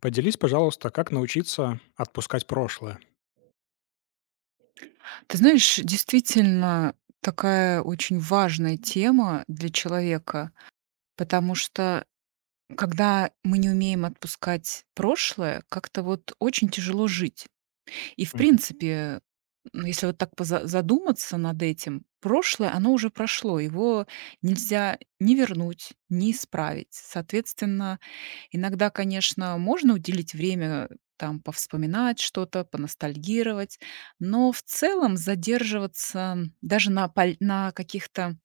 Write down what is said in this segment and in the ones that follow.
Поделись, пожалуйста, как научиться отпускать прошлое? Ты знаешь, действительно такая очень важная тема для человека, потому что когда мы не умеем отпускать прошлое, как-то вот очень тяжело жить. И в Мгм, принципе, ну, если вот так задуматься над этим, прошлое, оно уже прошло, его нельзя ни вернуть, ни исправить. Соответственно, иногда, конечно, можно уделить время, там, повспоминать что-то, поностальгировать, но в целом задерживаться даже на, на каких-то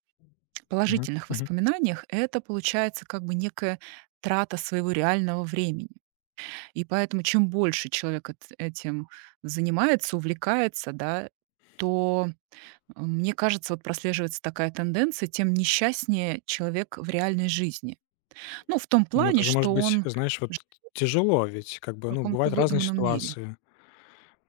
мгм, положительных мгм. воспоминаниях, это получается как бы некая трата своего реального времени. И поэтому чем больше человек этим занимается, увлекается, да, то мне кажется, вот прослеживается такая тенденция, тем несчастнее человек в реальной жизни. Ну, в том Ну, это плане, же может что быть, он знаешь, вот тяжело, ведь как в бы, ну, каком-то бывают разные выдуманном мире. ситуации.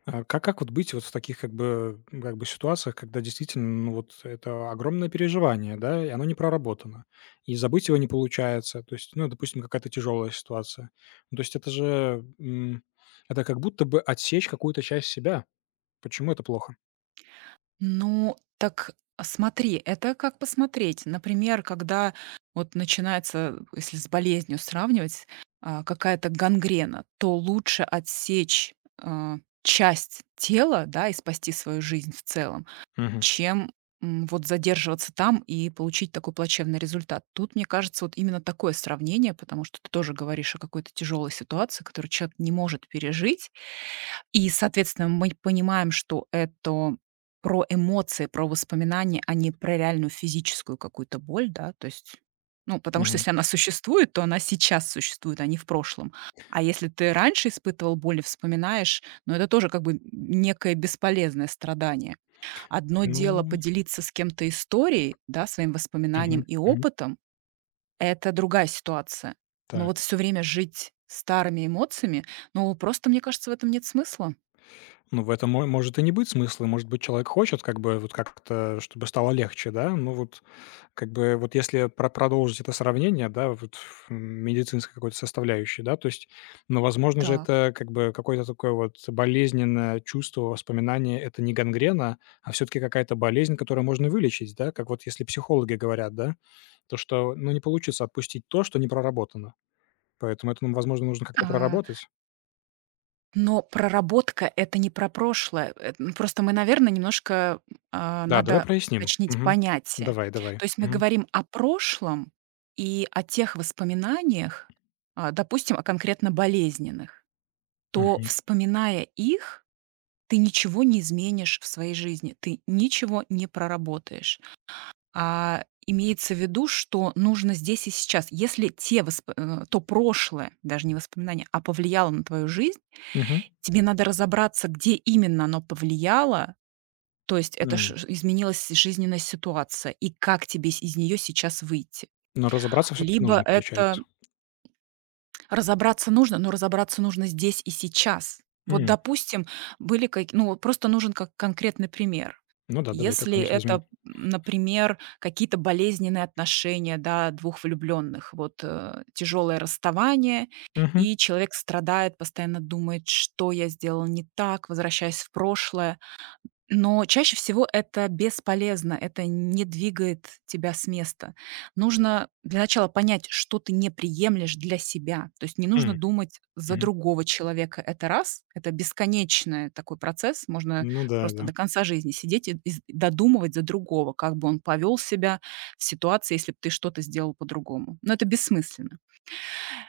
А как вот быть вот в таких как бы, как бы ситуациях, когда действительно, ну, вот это огромное переживание, да, и оно не проработано, и забыть его не получается. То есть, ну, допустим, какая-то тяжелая ситуация. Ну, то есть это же, это как будто бы отсечь какую-то часть себя. Почему это плохо? Ну, так смотри, это как посмотреть. Например, когда вот начинается, если с болезнью сравнивать, какая-то гангрена, то лучше отсечь, а, часть тела, да, и спасти свою жизнь в целом, Мгм. чем, вот задерживаться там и получить такой плачевный результат. Тут, мне кажется, вот именно такое сравнение, потому что ты тоже говоришь о какой-то тяжелой ситуации, которую человек не может пережить. И, соответственно, мы понимаем, что это про эмоции, про воспоминания, а не про реальную физическую какую-то боль, да, то есть, ну, потому что Мгм. если она существует, то она сейчас существует, а не в прошлом. А если ты раньше испытывал боль и вспоминаешь, ну, это тоже как бы некое бесполезное страдание. Одно дело Ну, поделиться с кем-то историей, да, своим воспоминанием мгм, и мгм. опытом, это другая ситуация. Но вот Так. все время жить старыми эмоциями, ну, просто, мне кажется, в этом нет смысла. Ну, в этом мо может и не быть смысла. Может быть, человек хочет как бы вот как-то, чтобы стало легче, да. Ну вот как бы вот если продолжить это сравнение, да, вот в медицинской какой-то составляющей, да, то есть, ну, возможно же, Так. это как бы какое-то такое вот болезненное чувство, воспоминание. Это не гангрена, а все таки какая-то болезнь, которую можно вылечить, да. Как вот если психологи говорят, да, то, что, ну, не получится отпустить то, что не проработано. Поэтому это, ну, возможно, нужно как-то А, проработать. но проработка — это не про прошлое. Просто мы, наверное, немножко, Да, давай надо проясним. уточнить Мгм. понятие. Давай, давай. То есть мы Мгм. говорим о прошлом и о тех воспоминаниях, допустим, о конкретно болезненных, то, Мгм. вспоминая их, ты ничего не изменишь в своей жизни, ты ничего не проработаешь. А имеется в виду, что нужно здесь и сейчас. Если то прошлое, даже не воспоминания, а повлияло на твою жизнь, Мгм. тебе надо разобраться, где именно оно повлияло, то есть это ш М. ш изменилась жизненная ситуация, и как тебе с из нее сейчас выйти. Но разобраться все таки Либо нужно, получается. это разобраться нужно, но разобраться нужно здесь и сейчас. Вот, М. допустим, были каки ну, вот просто нужен как конкретный пример. Ну да, давай Если какой-нибудь возьмем. это, например, какие-то болезненные отношения, да, двух влюбленных, вот, тяжелое расставание, Мгм. и человек страдает, постоянно думает: "Что я сделал не так?" Возвращаясь в прошлое. Но чаще всего это бесполезно, это не двигает тебя с места. Нужно для начала понять, что ты не приемлешь для себя. То есть не нужно М. думать за Мгм. другого человека. Это раз, это бесконечный такой процесс. Можно Ну да, просто да. до конца жизни сидеть и додумывать за другого, как бы он повел себя в ситуации, если бы ты что-то сделал по-другому. Но это бессмысленно.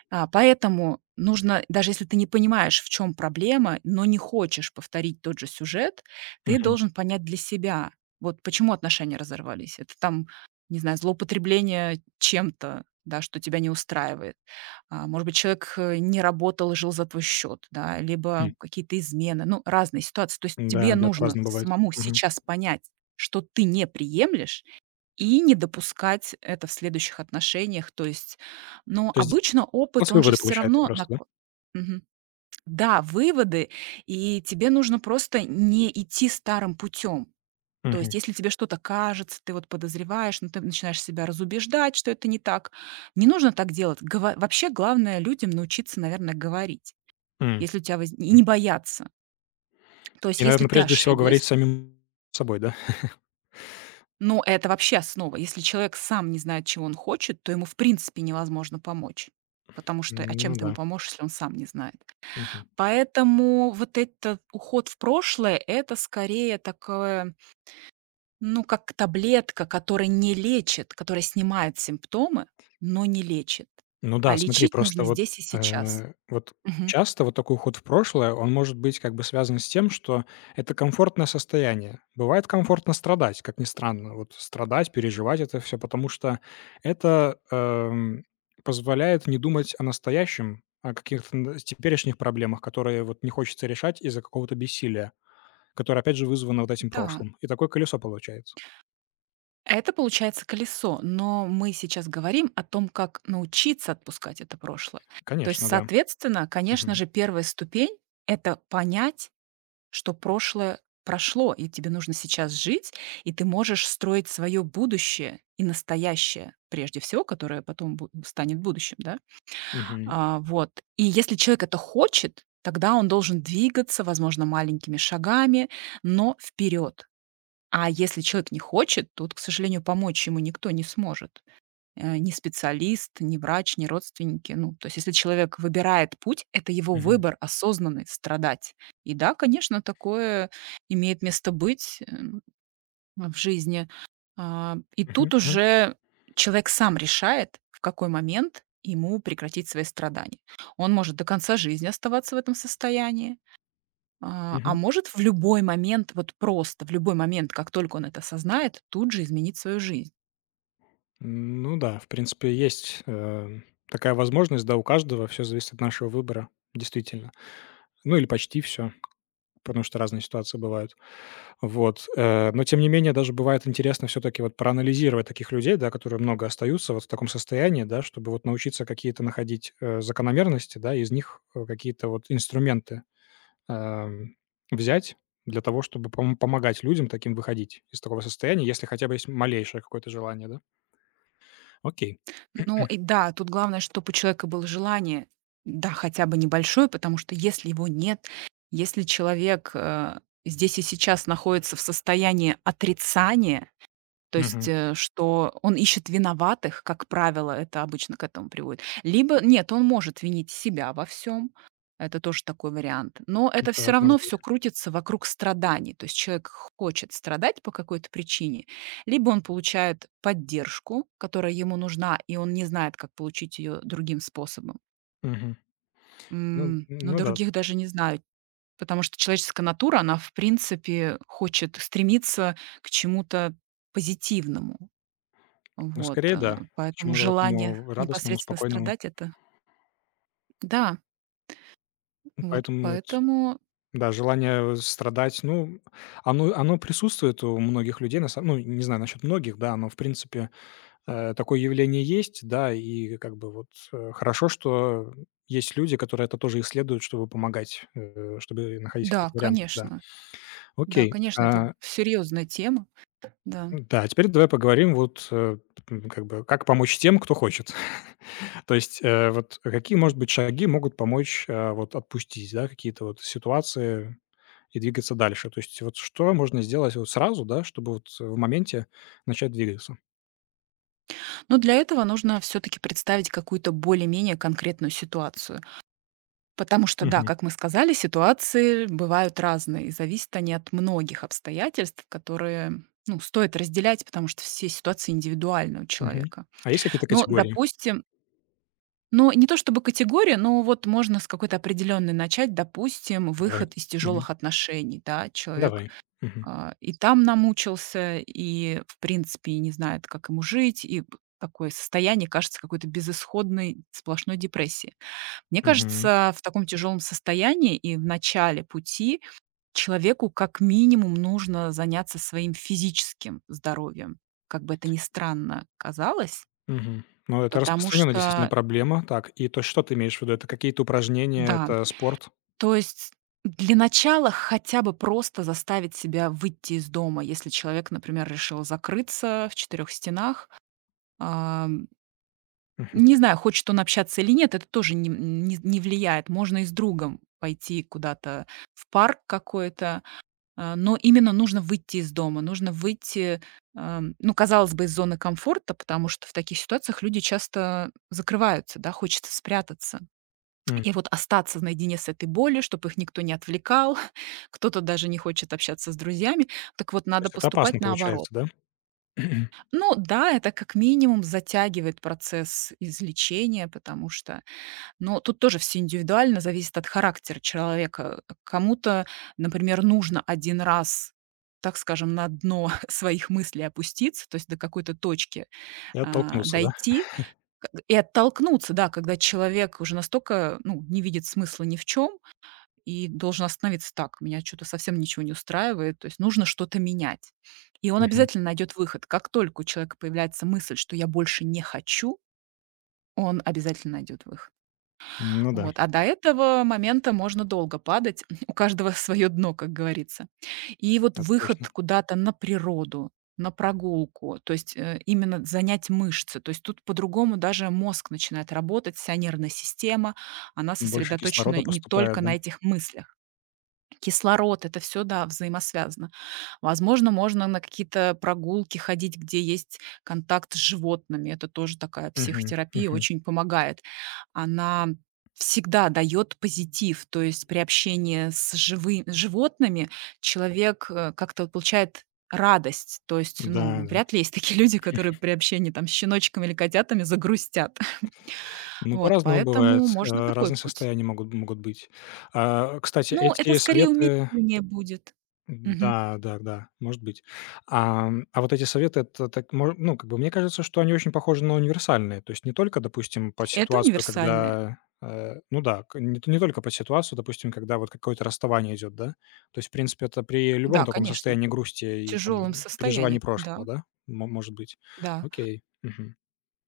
А, поэтому нужно, даже если ты не понимаешь, в чем проблема, но не хочешь повторить тот же сюжет, ты Мгм. должен понять для себя, вот почему отношения разорвались. Это там, не знаю, злоупотребление чем-то, да, что тебя не устраивает. А, может быть, человек, не работал и жил за твой счет, да, Хм. либо какие-то измены, ну, разные ситуации. То есть тебе Да, да, нужно по-разному бывает. самому Мгм. сейчас понять, что ты не приемлешь, и не допускать это в следующих отношениях. То есть, но То есть обычно опыт, делать он же выводы, все получается, равно просто, да? нако. Мгм. Да, выводы, и тебе нужно просто не идти старым путем. То Мгм. есть если тебе что-то кажется, ты вот подозреваешь, но ты начинаешь себя разубеждать, что это не так. Не нужно так делать. Гова Вообще главное людям научиться, наверное, говорить, М. если у тебя воз и не Мгм. бояться. То есть И, если наверное, ты прежде всего ошиблась. говорить с самим собой, да? Ну, это вообще основа. Если человек сам не знает, чего он хочет, то ему в принципе невозможно помочь. Потому что, а чем Ну ты ему да. поможешь, если он сам не знает? Мгм. Поэтому вот этот уход в прошлое — это скорее такое, ну, как таблетка, которая не лечит, которая снимает симптомы, но не лечит. Ну А да, смотри, лечить нужно просто вот, здесь и сейчас. Вот Мгм. часто вот такой уход в прошлое, он может быть как бы связан с тем, что это комфортное состояние. Бывает комфортно страдать, как ни странно. Вот страдать, переживать это все, потому что это, позволяет не думать о настоящем, о каких-то н теперешних проблемах, которые вот не хочется решать из-за какого-то бессилия, которое опять же вызвано вот этим Да. прошлым. И такое колесо получается. Это получается колесо, но мы сейчас говорим о том, как научиться отпускать это прошлое. То есть, Конечно, да. соответственно, конечно Мгм. же, первая ступень — это понять, что прошлое прошло, и тебе нужно сейчас жить, и ты можешь строить свое будущее и настоящее, прежде всего, которое потом станет будущим, да? Мгм. А, вот. И если человек это хочет, тогда он должен двигаться, возможно, маленькими шагами, но вперед. А если человек не хочет, тут, к сожалению, помочь ему никто не сможет. Э, ни специалист, ни врач, ни родственники. Ну, то есть, если человек выбирает путь, это его Мгм. выбор осознанный страдать. И да, конечно, такое имеет место быть в жизни. А, и тут Мгм. Мгм. уже человек сам решает, в какой момент ему прекратить свои страдания. Он может до конца жизни оставаться в этом состоянии, а Мгм. может в любой момент, вот просто в любой момент, как только он это осознает, тут же изменить свою жизнь. Ну да, в принципе, есть, такая возможность, да, у каждого. Все зависит от нашего выбора, действительно. Ну, или почти все, потому что разные ситуации бывают. Вот, но тем не менее даже бывает интересно все таки вот проанализировать таких людей, да, которые много остаются вот в таком состоянии, да, чтобы вот научиться какие-то находить, закономерности, да, из них, какие-то вот инструменты, эм, взять для того, чтобы помогать людям таким выходить из такого состояния, если хотя бы есть малейшее какое-то желание, да. Окей. Ну и да, тут главное, чтобы у человека было желание, да, хотя бы небольшое, потому что если его нет, если человек здесь и сейчас находится в состоянии отрицания. То есть, Мгм. Что он ищет виноватых, как правило, это обычно к этому приводит. Либо нет, он может винить себя во всем, это тоже такой вариант, но это все Так, равно может быть. все крутится вокруг страданий. То есть человек хочет страдать по какой-то причине, либо он получает поддержку, которая ему нужна, и он не знает, как получить ее другим способом. Мгм. Ну Но ну да, других даже не знаю, потому что человеческая натура, она, в принципе, хочет стремиться к чему-то позитивному. ну, Вот, скорее, да, к поэтому чему-то желание такому радостному, непосредственно спокойному. страдать — это да, вот Поэтому вот, поэтому да, желание страдать, ну, оно присутствует у многих людей, на самом, ну, не знаю насчет многих, да, но, в принципе, такое явление есть, да, и как бы вот, хорошо, что есть люди, которые это тоже исследуют, чтобы помогать, чтобы находить да, какие-то варианты, да. конечно. Да, Окей, конечно, это а, серьезная тема, да. да, теперь давай поговорим вот, как бы, как помочь тем, кто хочет. То есть, вот какие, может быть, шаги могут помочь, вот отпустить, да, какие-то вот ситуации и двигаться дальше? То есть вот что можно сделать вот сразу, да, чтобы вот в моменте начать двигаться? Но для этого нужно все-таки представить какую-то более-менее конкретную ситуацию. Потому что, да, Мгм. как мы сказали, ситуации бывают разные, и зависят они от многих обстоятельств, которые, ну, стоит разделять, потому что все ситуации индивидуальны у Мгм. человека. А есть какие-то Но, категории? допустим, но не то чтобы категория, но вот можно с какой-то определенной начать, допустим, Давай. выход из Мгм. тяжелых отношений, да, человек Давай. Мгм. И там намучился, и, в принципе, не знает, как ему жить, и такое состояние кажется какой-то безысходной сплошной депрессии. Мне Мгм. кажется, в таком тяжелом состоянии и в начале пути человеку как минимум нужно заняться своим физическим здоровьем, как бы это ни странно казалось, Мгм. Ну, это потому распространенная действительно что проблема. Так, и то есть что ты имеешь в виду? Это какие-то упражнения, да, это спорт? то есть для начала хотя бы просто заставить себя выйти из дома, если человек, например, решил закрыться в четырех стенах. Ам, Мгм. не знаю, хочет он общаться или нет, это тоже не не влияет. Можно и с другом пойти куда-то в парк какой-то, но именно нужно выйти из дома, нужно выйти, ну, казалось бы, из зоны комфорта, потому что в таких ситуациях люди часто закрываются, да, хочется спрятаться. М. И вот остаться наедине с этой болью, чтобы их никто не отвлекал, кто-то даже не хочет общаться с друзьями. Так вот, То надо есть это поступать опасно получается, наоборот. да? Ну да, это как минимум затягивает процесс излечения, потому что... Но тут тоже все индивидуально, зависит от характера человека. Кому-то, например, нужно один раз так скажем, на дно своих мыслей опуститься, то есть до какой-то точки И оттолкнулся, да? дойти и оттолкнуться, да, когда человек уже настолько ну, не видит смысла ни в чем, и должен остановиться: "Так, меня что то совсем ничего не устраивает, то есть нужно что-то менять". И он Мгм. обязательно найдет выход. Как только у человека появляется мысль, что я больше не хочу, он обязательно найдет выход. Ну да, Вот, а до этого момента можно долго падать. У каждого свое дно, как говорится. И вот это выход точно. куда-то на природу, на прогулку, то есть, именно занять мышцы. То есть тут по-другому даже мозг начинает работать, вся нервная система, она Больше кислорода сосредоточена не только поступает, да? на этих мыслях. Кислород, это все да, взаимосвязано. Возможно, можно на какие-то прогулки ходить, где есть контакт с животными. Это тоже такая Мгм, психотерапия, мгм. очень помогает. Она всегда дает позитив, то есть при общении с животными человек, как-то вот получает радость. То есть, ну, Да, да. вряд ли есть такие люди, которые при общении там с щеночками или котятами загрустят. Ну, Вот, по-разному бывает, поэтому можно такой разные путь. состояния могут быть. А, кстати, Ну, это эти скорее советы. умиление будет. Мгм. Да, да, да, может быть. А вот эти советы, это так, мо ну, как бы, мне кажется, что они очень похожи на универсальные. То есть не только, допустим, под Это ситуацию, универсальное. когда, ну да, к не не только под ситуацию, допустим, когда вот какое-то расставание идет, да? То есть, в принципе, это при любом Да, таком конечно. состоянии грусти В и тяжелом там переживаний состоянии. Да, прошлого, да, мо может быть. да. Окей. Мгм.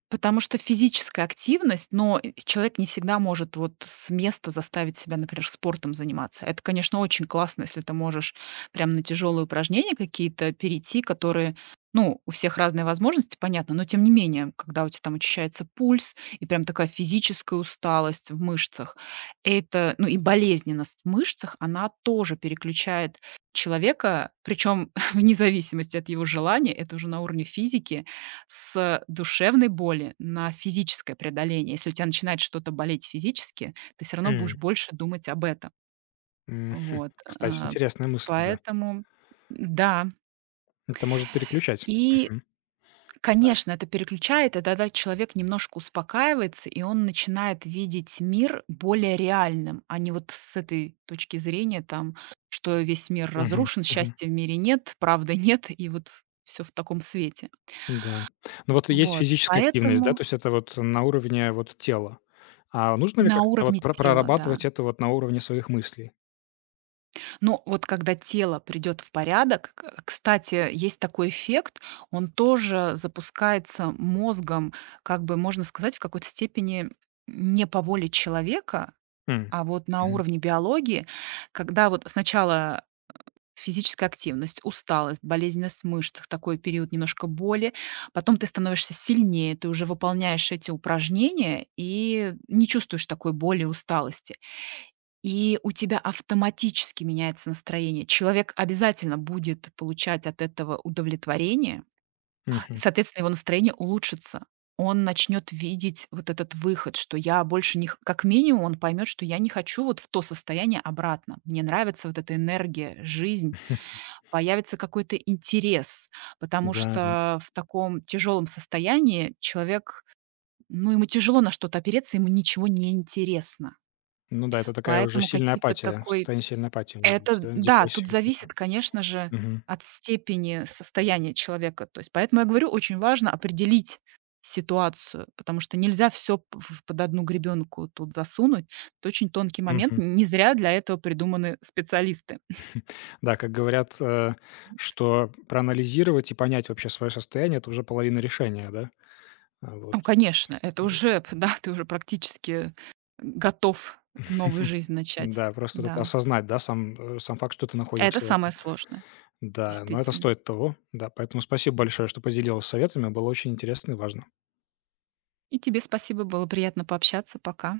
Потому что физическая активность, но и человек не всегда может вот с места заставить себя, например, спортом заниматься. Это, конечно, очень классно, если ты можешь прям на тяжелые упражнения какие-то перейти, которые, ну, у всех разные возможности, понятно, но тем не менее, когда у тебя там очищается пульс и прям такая физическая усталость в мышцах, это, ну и болезненность в мышцах, она тоже переключает человека, причем вне зависимости от его желания, это уже на уровне физики, с душевной боли на физическое преодоление. Если у тебя начинает что-то болеть физически, ты все равно будешь М, больше думать об этом. мгм. Вот, Кстати, э, интересная мысль, да. поэтому да. Это может переключать. И, Мгм. Так. конечно, это переключает, и тогда человек немножко успокаивается, и он начинает видеть мир более реальным, а не вот с этой точки зрения, там, что весь мир Мгм, разрушен, мгм. счастья в мире нет, правды нет, и вот все в таком свете. Да. Ну, вот есть Вот, физическая активность, да, поэтому то есть это вот на уровне вот тела. А нужно ли на как-то вот уровне про тела, да. прорабатывать это вот на уровне своих мыслей? Но вот когда тело придет в порядок, кстати, есть такой эффект, он тоже запускается мозгом, как бы можно сказать, в какой-то степени не по воле человека, М. а вот на Мгм. уровне биологии, когда вот сначала физическая активность, усталость, болезненность мышц, такой период немножко боли, потом ты становишься сильнее, ты уже выполняешь эти упражнения и не чувствуешь такой боли и усталости. И у тебя автоматически меняется настроение. Человек обязательно будет получать от этого удовлетворение, и, Мгм. соответственно, его настроение улучшится. Он начнет видеть вот этот выход, что я больше не... Как минимум он поймет, что я не хочу вот в то состояние обратно. Мне нравится вот эта энергия, жизнь. Появится какой-то интерес, потому Да, да. что в таком тяжелом состоянии человек, ну, ему тяжело на что-то опереться, ему ничего не интересно. Ну да, это такая уже Поэтому сильная какие-то апатия, такой состояние сильной апатии может быть, это да, да, тут депрессии какой-то. зависит, конечно же, Мгм. от степени состояния человека. То есть поэтому я говорю, очень важно определить ситуацию, потому что нельзя все под одну гребенку тут засунуть. Это очень тонкий момент. Мгм. Не зря для этого придуманы специалисты. Да, как говорят, что проанализировать и понять вообще свое состояние — это уже половина решения, да? А вот. Ну, конечно, это уже, да, ты уже практически готов новую жизнь начать. Да, просто вот это Да. осознать, да, сам, сам факт, что ты Это находишься в самое этом. сложное, Да, но это действительно. стоит того. Да, поэтому спасибо большое, что поделилась советами. Было очень интересно и важно. И тебе спасибо, было приятно пообщаться. Пока.